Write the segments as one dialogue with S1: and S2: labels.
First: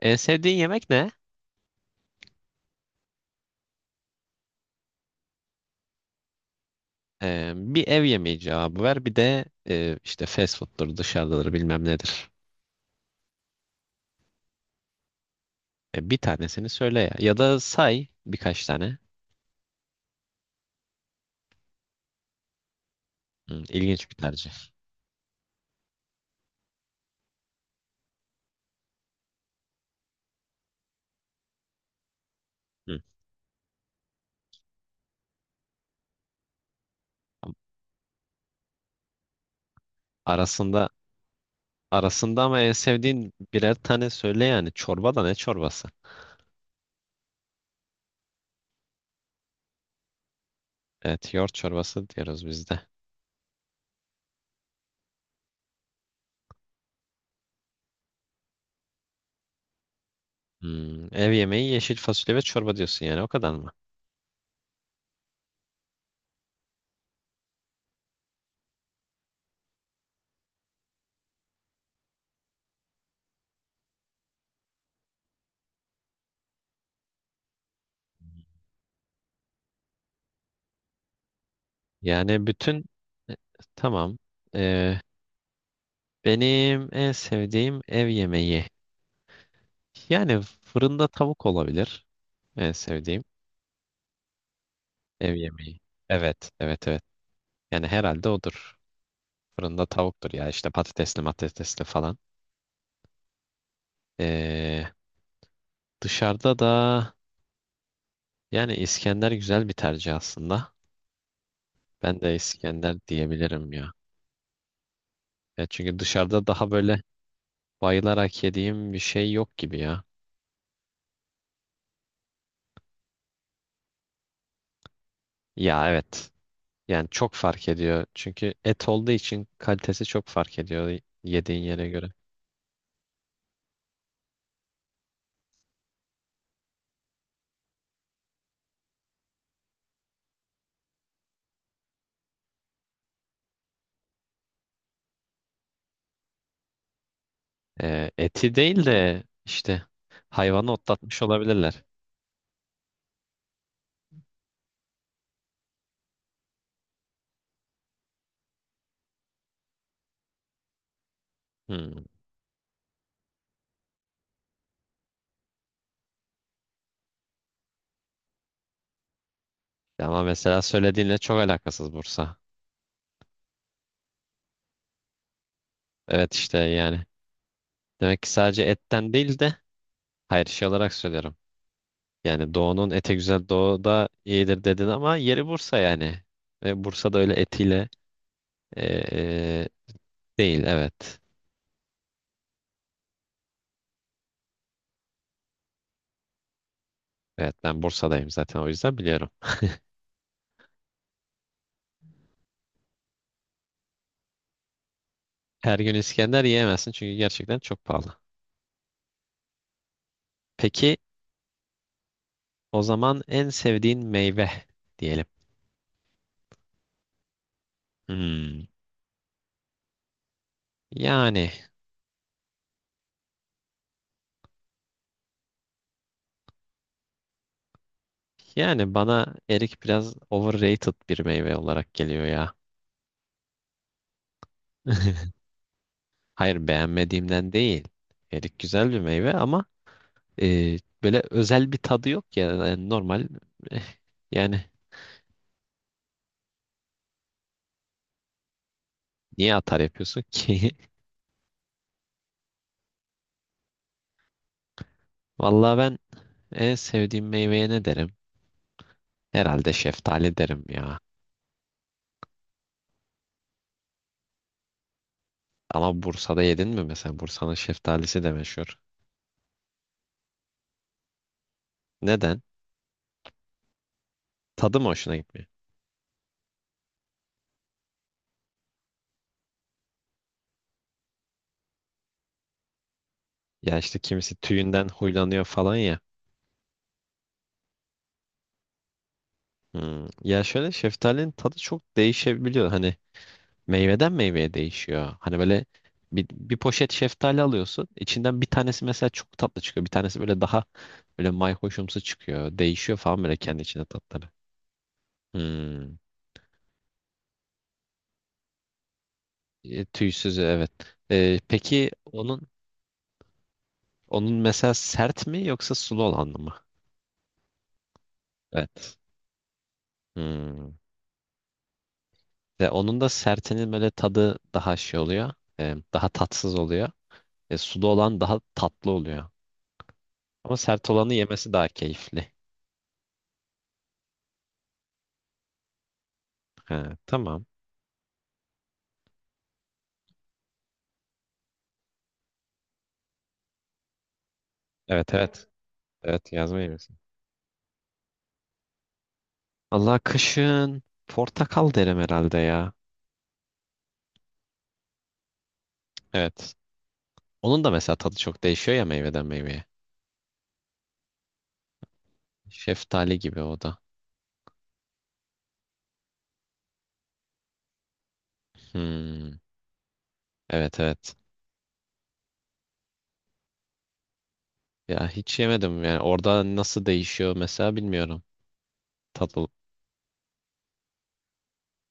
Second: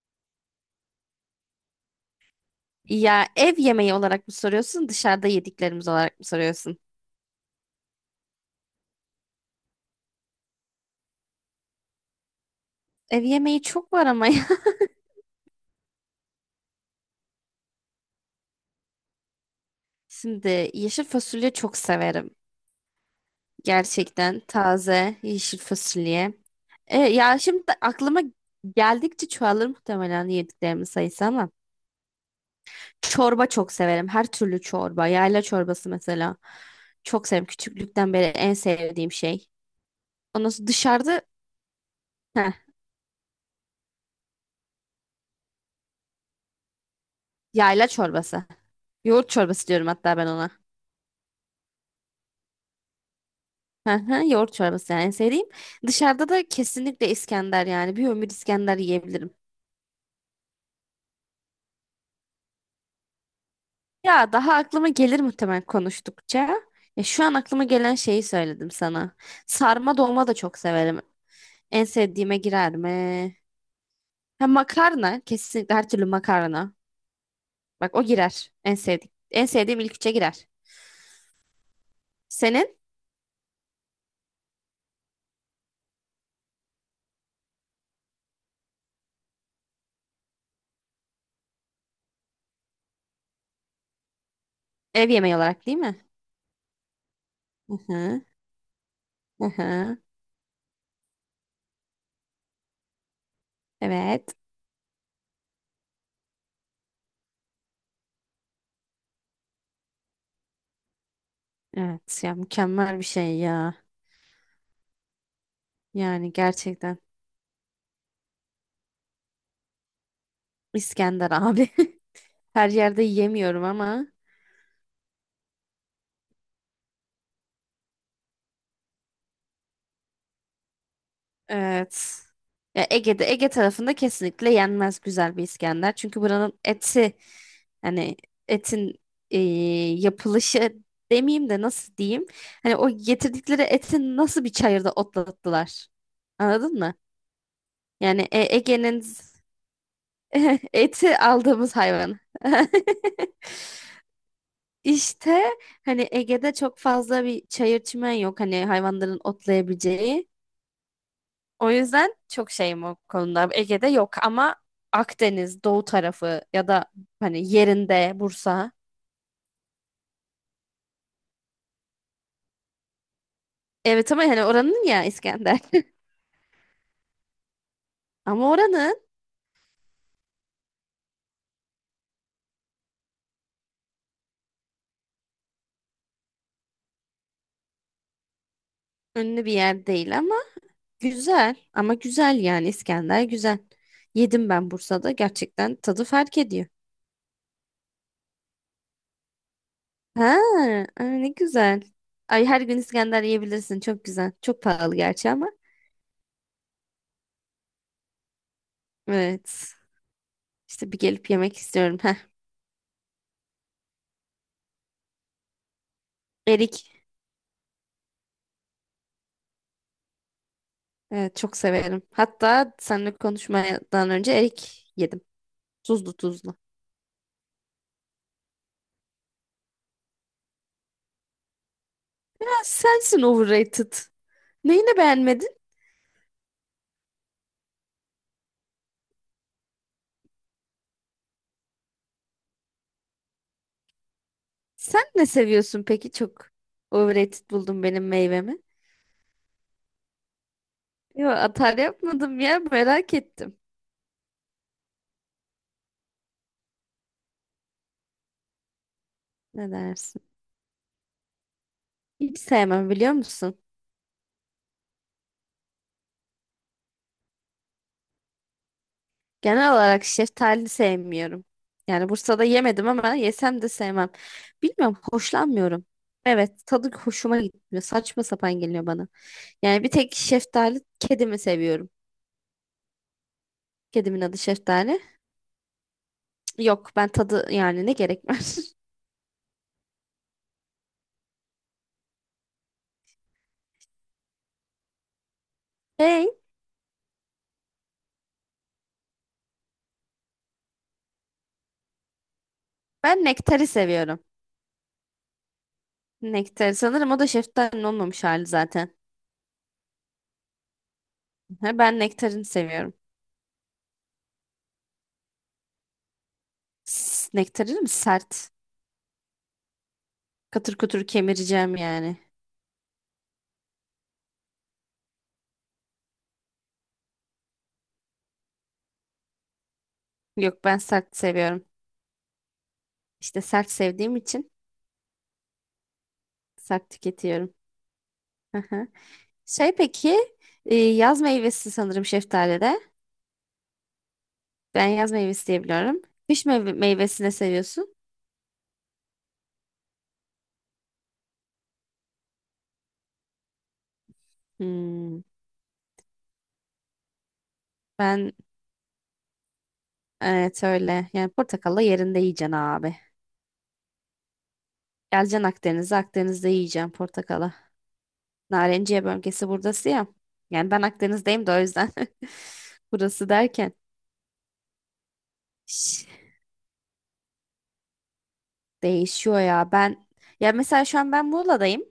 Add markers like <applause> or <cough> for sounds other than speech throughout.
S1: En sevdiğin yemek ne?
S2: Ya ev yemeği olarak mı soruyorsun, dışarıda yediklerimiz olarak mı soruyorsun?
S1: Bir ev yemeği cevabı ver. Bir de işte fast food'dur, dışarıdadır, bilmem nedir.
S2: Ev yemeği çok var ama ya.
S1: Bir tanesini söyle ya. Ya da say birkaç tane.
S2: <laughs> Şimdi yeşil fasulye çok severim.
S1: Hı, ilginç bir
S2: Gerçekten
S1: tercih.
S2: taze yeşil fasulye. Ya şimdi aklıma geldikçe çoğalır muhtemelen yediklerimin sayısı ama.
S1: Hı.
S2: Çorba çok severim. Her türlü çorba. Yayla çorbası mesela. Çok severim. Küçüklükten beri en sevdiğim şey. Ondan sonra
S1: Arasında
S2: dışarıda
S1: arasında
S2: heh,
S1: ama en sevdiğin birer tane söyle yani. Çorba da ne çorbası?
S2: yayla çorbası. Yoğurt çorbası diyorum hatta ben ona.
S1: Evet, yoğurt çorbası diyoruz biz de.
S2: Hı hı, yoğurt çorbası yani en sevdiğim. Dışarıda da kesinlikle İskender yani. Bir ömür İskender yiyebilirim.
S1: Hmm, ev yemeği yeşil fasulye ve çorba diyorsun yani o kadar mı?
S2: Ya daha aklıma gelir muhtemelen konuştukça. Ya şu an aklıma gelen şeyi söyledim sana. Sarma dolma da çok severim. En sevdiğime girer mi? Ha, makarna. Kesinlikle her türlü makarna. Bak o girer. En sevdiğim. En sevdiğim ilk üçe girer.
S1: Yani
S2: Senin
S1: bütün e, tamam. Ee, benim en sevdiğim ev yemeği. Yani fırında tavuk olabilir. En sevdiğim
S2: ev
S1: ev
S2: yemeği olarak değil
S1: yemeği.
S2: mi?
S1: Evet, evet, evet.
S2: Hı
S1: Yani
S2: hı.
S1: herhalde odur.
S2: Hı
S1: Fırında
S2: hı.
S1: tavuktur ya işte patatesli matatesli falan.
S2: Evet.
S1: Ee, dışarıda da yani İskender güzel bir tercih aslında. Ben
S2: Evet
S1: de
S2: ya
S1: İskender
S2: mükemmel bir şey
S1: diyebilirim
S2: ya.
S1: ya. Ya çünkü
S2: Yani
S1: dışarıda daha
S2: gerçekten.
S1: böyle bayılarak yediğim bir şey yok gibi ya.
S2: İskender abi. <laughs> Her yerde yiyemiyorum ama
S1: Ya, evet. Yani çok fark ediyor. Çünkü et olduğu için kalitesi çok fark ediyor yediğin yere göre.
S2: evet. Ya Ege'de Ege tarafında kesinlikle yenmez güzel bir İskender. Çünkü buranın eti hani etin e, yapılışı demeyeyim de nasıl diyeyim? Hani o getirdikleri etin nasıl bir çayırda otlattılar? Anladın mı?
S1: E,
S2: Yani
S1: eti değil
S2: Ege'nin
S1: de işte hayvanı
S2: <laughs> eti
S1: otlatmış
S2: aldığımız
S1: olabilirler.
S2: hayvan. <laughs> İşte hani Ege'de çok fazla bir çayır çimen yok. Hani hayvanların otlayabileceği. O
S1: Hmm.
S2: yüzden çok şeyim o konuda. Ege'de yok ama Akdeniz, Doğu tarafı ya da hani yerinde Bursa.
S1: Ama mesela söylediğinle çok alakasız Bursa.
S2: Evet ama hani oranın ya İskender.
S1: Evet işte yani. Demek
S2: <laughs>
S1: ki
S2: Ama
S1: sadece
S2: oranın
S1: etten değil de hayır şey olarak söylüyorum. Yani doğunun ete güzel doğu da iyidir dedin ama yeri Bursa yani. Ve Bursa'da öyle etiyle e,
S2: ünlü bir
S1: e,
S2: yer değil ama
S1: değil, evet.
S2: güzel. Ama güzel yani İskender güzel. Yedim ben Bursa'da gerçekten tadı fark ediyor.
S1: Evet ben Bursa'dayım zaten o yüzden biliyorum.
S2: Ha, ay ne güzel. Ay her gün İskender yiyebilirsin. Çok güzel. Çok pahalı gerçi ama.
S1: Her gün İskender yiyemezsin çünkü gerçekten çok pahalı.
S2: Evet. İşte
S1: Peki
S2: bir gelip yemek istiyorum. Heh.
S1: o zaman en sevdiğin meyve diyelim.
S2: Erik.
S1: Hmm.
S2: Evet
S1: Yani
S2: çok severim. Hatta seninle konuşmadan önce erik yedim. Tuzlu tuzlu.
S1: yani bana erik biraz overrated bir meyve olarak geliyor
S2: Ya
S1: ya.
S2: sensin overrated. Neyini
S1: <laughs>
S2: beğenmedin?
S1: Hayır beğenmediğimden değil. Erik güzel bir meyve ama e, böyle özel bir tadı yok ya. Yani normal eh, yani
S2: Sen ne seviyorsun peki çok? Overrated buldum benim meyvemi.
S1: niye atar yapıyorsun ki?
S2: Yo atar yapmadım ya merak ettim.
S1: <laughs> Vallahi ben en sevdiğim meyveye ne derim?
S2: Ne
S1: Herhalde
S2: dersin?
S1: şeftali derim ya.
S2: Hiç sevmem biliyor musun?
S1: Ama Bursa'da yedin mi mesela? Bursa'nın şeftalisi de meşhur.
S2: Genel olarak şeftali sevmiyorum. Yani
S1: Neden?
S2: Bursa'da yemedim ama yesem de sevmem.
S1: Tadı mı
S2: Bilmiyorum
S1: hoşuna gitmiyor?
S2: hoşlanmıyorum. Evet tadı hoşuma gitmiyor. Saçma sapan geliyor bana. Yani bir tek şeftali kedimi seviyorum.
S1: Ya işte
S2: Kedimin
S1: kimisi
S2: adı
S1: tüyünden
S2: Şeftali.
S1: huylanıyor falan ya.
S2: Yok ben tadı yani ne gerek var. <laughs>
S1: Hmm. Ya şöyle şeftalinin tadı çok değişebiliyor. Hani meyveden meyveye değişiyor. Hani böyle bir,
S2: Hey
S1: bir poşet şeftali alıyorsun. İçinden bir tanesi mesela çok tatlı çıkıyor. Bir tanesi böyle daha böyle mayhoşumsu çıkıyor. Değişiyor falan
S2: ben
S1: böyle kendi
S2: nektari
S1: içinde
S2: seviyorum.
S1: tatları. Hmm.
S2: Nektari sanırım o da şeftalinin olmamış hali zaten.
S1: Tüysüzü evet. E,
S2: Ha,
S1: peki
S2: ben nektarini
S1: onun
S2: seviyorum.
S1: onun mesela sert mi yoksa sulu olan mı?
S2: Nektarini mi sert?
S1: Evet. Hmm.
S2: Katır kutur kemireceğim yani.
S1: Ve onun da sertinin böyle tadı daha şey oluyor. Daha tatsız oluyor. Sulu olan daha tatlı oluyor. Ama
S2: Yok ben
S1: sert olanı
S2: sert
S1: yemesi
S2: seviyorum.
S1: daha keyifli.
S2: İşte sert sevdiğim için sert
S1: Ha, tamam.
S2: tüketiyorum. Aha. Şey peki yaz meyvesi sanırım şeftalide. Ben yaz
S1: Evet,
S2: meyvesi
S1: evet.
S2: diye biliyorum.
S1: Evet
S2: Kış
S1: yazmayı yemesi.
S2: meyvesini seviyorsun.
S1: Allah kışın portakal derim herhalde ya.
S2: Hmm.
S1: Evet. Onun da mesela tadı
S2: Ben
S1: çok değişiyor ya meyveden meyveye.
S2: evet öyle. Yani portakalla yerinde yiyeceksin abi.
S1: Şeftali gibi o da.
S2: Geleceksin Akdeniz'e, Akdeniz'de yiyeceksin portakala. Narenciye
S1: Hmm.
S2: bölgesi buradası ya. Yani
S1: Evet,
S2: ben
S1: evet.
S2: Akdeniz'deyim de o yüzden. <laughs> Burası derken.
S1: Ya hiç yemedim
S2: Şş,
S1: yani orada nasıl değişiyor mesela bilmiyorum.
S2: değişiyor
S1: Tadı.
S2: ya. Ben ya mesela şu an ben Muğla'dayım.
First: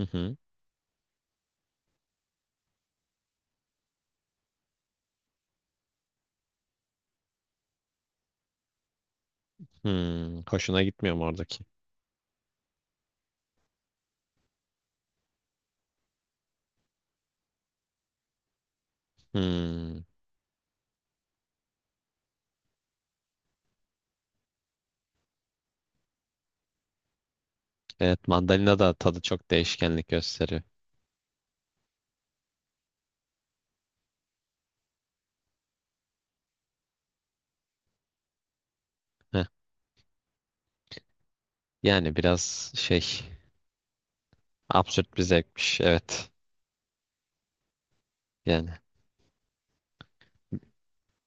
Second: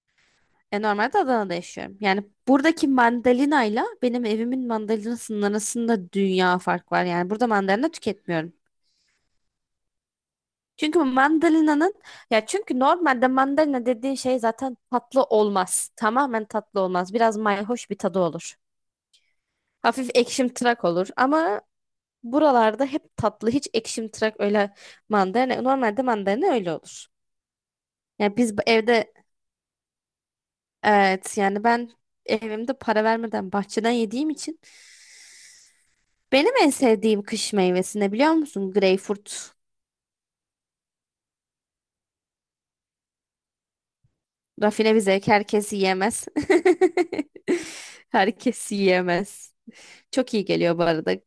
S1: Hı hı.
S2: Normalde Adana'da yaşıyorum. Yani buradaki mandalinayla benim evimin mandalinasının arasında dünya fark var. Yani burada mandalina tüketmiyorum.
S1: Hmm. Hoşuna
S2: Çünkü
S1: gitmiyor mu oradaki?
S2: mandalina'nın çünkü normalde mandalina dediğin şey zaten tatlı olmaz. Tamamen tatlı olmaz. Biraz mayhoş bir tadı olur.
S1: Hmm.
S2: Hafif ekşimtırak olur ama buralarda hep tatlı. Hiç ekşimtırak öyle mandalina. Normalde mandalina öyle olur.
S1: Evet,
S2: Yani biz bu
S1: mandalina da
S2: evde
S1: tadı çok değişkenlik gösteriyor.
S2: evet yani ben evimde para vermeden bahçeden yediğim için benim en sevdiğim kış meyvesi ne biliyor musun?
S1: Heh.
S2: Greyfurt.
S1: Yani biraz şey
S2: Rafine bir
S1: absürt bir
S2: zevk herkes
S1: zevkmiş,
S2: yiyemez.
S1: evet.
S2: <laughs>
S1: Yani
S2: Herkes yiyemez. Çok iyi geliyor bu arada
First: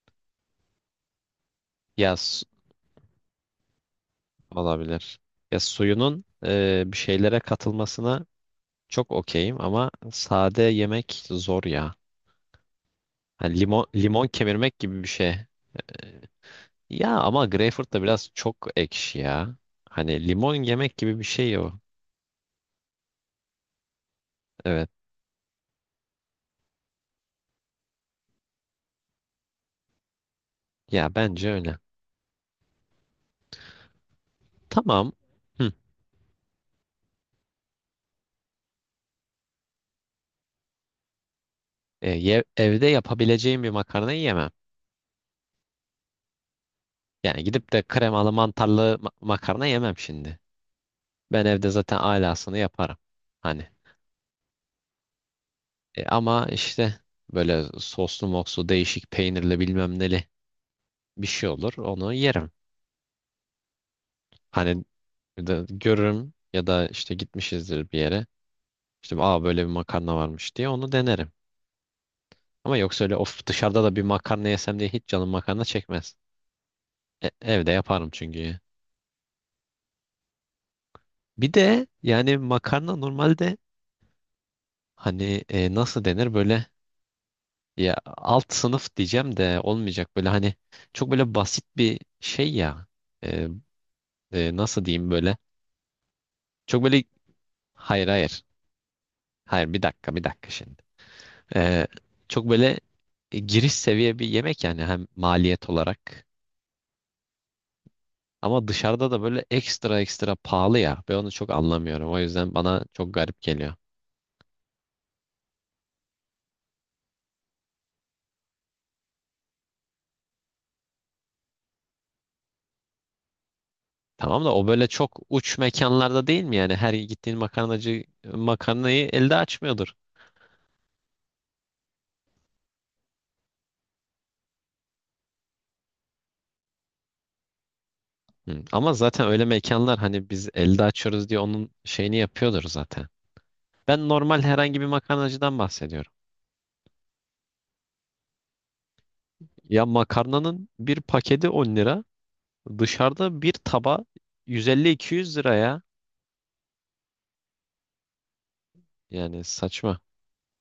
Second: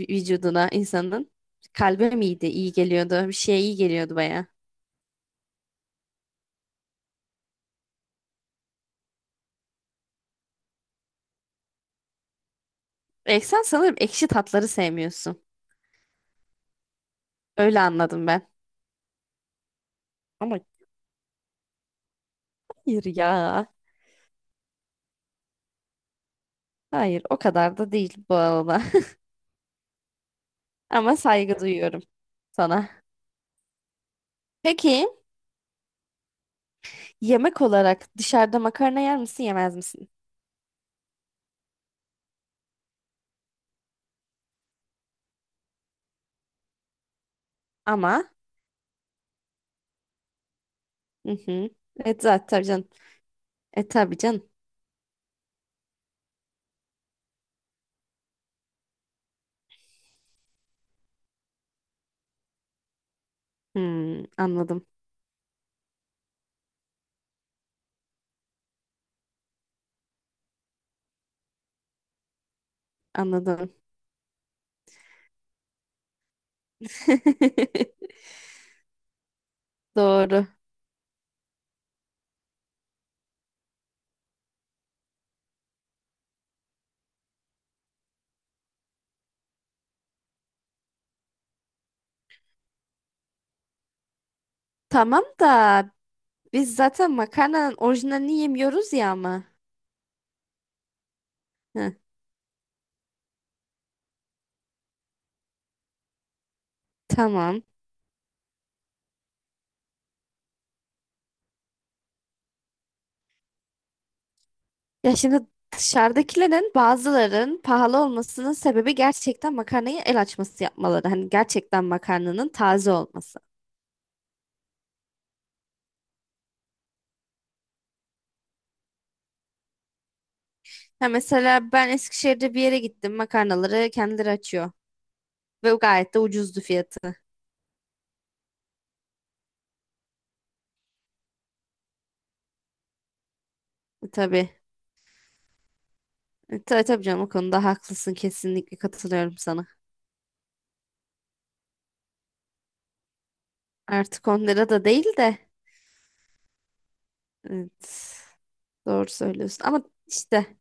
S2: vücuduna insanın. Kalbe
S1: ya
S2: miydi? İyi geliyordu. Bir şeye iyi geliyordu baya.
S1: olabilir. Ya suyunun bir şeylere katılmasına çok okeyim ama sade yemek zor ya.
S2: E,
S1: Hani
S2: sen
S1: limon
S2: sanırım
S1: limon
S2: ekşi tatları
S1: kemirmek gibi bir şey.
S2: sevmiyorsun.
S1: Ya ama
S2: Öyle
S1: greyfurt da
S2: anladım
S1: biraz
S2: ben.
S1: çok ekşi ya. Hani limon
S2: Ama
S1: yemek gibi bir şey o.
S2: hayır ya.
S1: Evet.
S2: Hayır o kadar da değil bu arada. <laughs>
S1: Ya
S2: Ama
S1: bence
S2: saygı
S1: öyle.
S2: duyuyorum sana. Peki
S1: Tamam. Hı.
S2: yemek olarak dışarıda makarna yer misin yemez misin?
S1: Evde yapabileceğim bir makarnayı yemem. Yani gidip de
S2: Ama
S1: kremalı mantarlı makarna yemem şimdi.
S2: hı
S1: Ben evde
S2: hı.
S1: zaten
S2: Evet zaten
S1: alasını
S2: tabii canım.
S1: yaparım. Hani.
S2: E tabii canım.
S1: Ama işte böyle soslu mokslu değişik peynirli bilmem neli bir şey olur. Onu yerim.
S2: Hmm,
S1: Hani
S2: anladım.
S1: de görürüm ya da işte gitmişizdir bir yere. İşte aa böyle bir makarna varmış diye onu denerim. Ama yoksa öyle of
S2: Anladım.
S1: dışarıda da bir makarna yesem diye hiç canım makarna çekmez. Evde yaparım
S2: <laughs>
S1: çünkü.
S2: Doğru.
S1: Bir de yani makarna normalde hani nasıl denir böyle, ya alt sınıf diyeceğim de olmayacak, böyle hani çok böyle basit bir şey ya. E, nasıl diyeyim
S2: Tamam
S1: böyle,
S2: da biz
S1: çok böyle,
S2: zaten makarnanın
S1: hayır,
S2: orijinalini
S1: hayır.
S2: yemiyoruz ya ama.
S1: Hayır, bir dakika, bir dakika şimdi. Ee,
S2: Heh,
S1: çok böyle giriş seviye bir yemek yani, hem maliyet olarak.
S2: tamam.
S1: Ama dışarıda da böyle ekstra ekstra pahalı ya. Ben onu çok anlamıyorum. O yüzden bana çok garip geliyor.
S2: Ya şimdi dışarıdakilerin bazıların pahalı olmasının sebebi gerçekten makarnayı el açması yapmaları. Hani gerçekten makarnanın taze olması.
S1: Tamam da o böyle çok uç mekanlarda değil mi yani? Her gittiğin makarnacı makarnayı elde açmıyordur.
S2: Ha mesela ben Eskişehir'de bir yere gittim. Makarnaları kendileri açıyor. Ve gayet de ucuzdu fiyatı.
S1: Hı. Ama zaten öyle mekanlar hani biz elde açıyoruz diye onun şeyini yapıyordur zaten. Ben normal
S2: Tabii.
S1: herhangi bir makarnacıdan bahsediyorum.
S2: Tabii tabii canım o konuda haklısın. Kesinlikle katılıyorum sana.
S1: Ya, makarnanın bir paketi 10 lira. Dışarıda bir taba
S2: Artık 10 lira da değil
S1: 150-200
S2: de.
S1: liraya.
S2: Evet, doğru
S1: Yani
S2: söylüyorsun. Ama
S1: saçma.
S2: işte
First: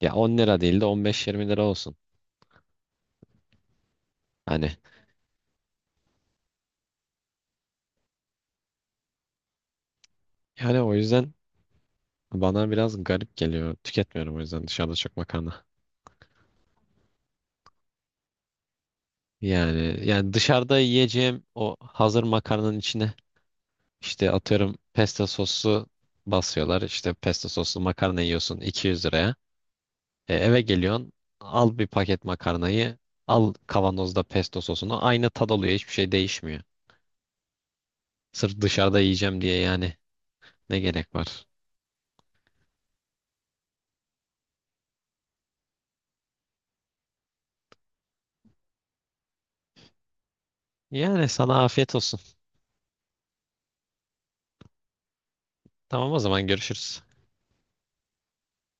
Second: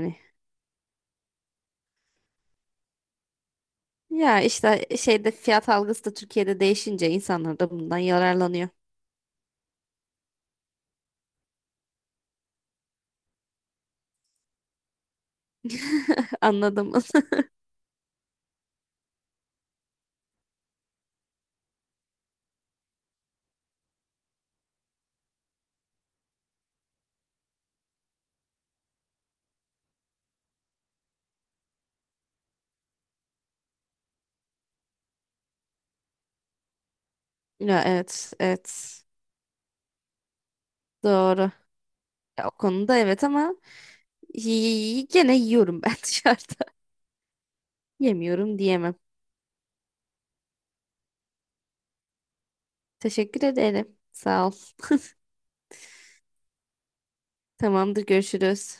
S1: Ya 10 lira değil de 15-20 lira olsun.
S2: Ya
S1: Hani
S2: işte şeyde fiyat algısı da Türkiye'de değişince insanlar da bundan yararlanıyor.
S1: yani o yüzden bana biraz garip geliyor. Tüketmiyorum o yüzden dışarıda çok makarna.
S2: <laughs> Anladım. <laughs>
S1: Yani dışarıda yiyeceğim o hazır makarnanın içine, İşte atıyorum, pesto soslu basıyorlar. İşte pesto soslu makarna yiyorsun 200 liraya. Eve geliyorsun, al bir paket makarnayı, al kavanozda pesto sosunu. Aynı tad oluyor, hiçbir şey değişmiyor.
S2: Ya evet,
S1: Sırf dışarıda
S2: evet.
S1: yiyeceğim diye yani ne gerek
S2: Doğru.
S1: var?
S2: Ya, o konuda evet ama gene yiyorum ben <laughs> dışarıda. Yemiyorum diyemem.
S1: Yani sana afiyet olsun.
S2: Teşekkür ederim. Sağ ol.
S1: Tamam, o zaman görüşürüz.
S2: Tamamdır, görüşürüz.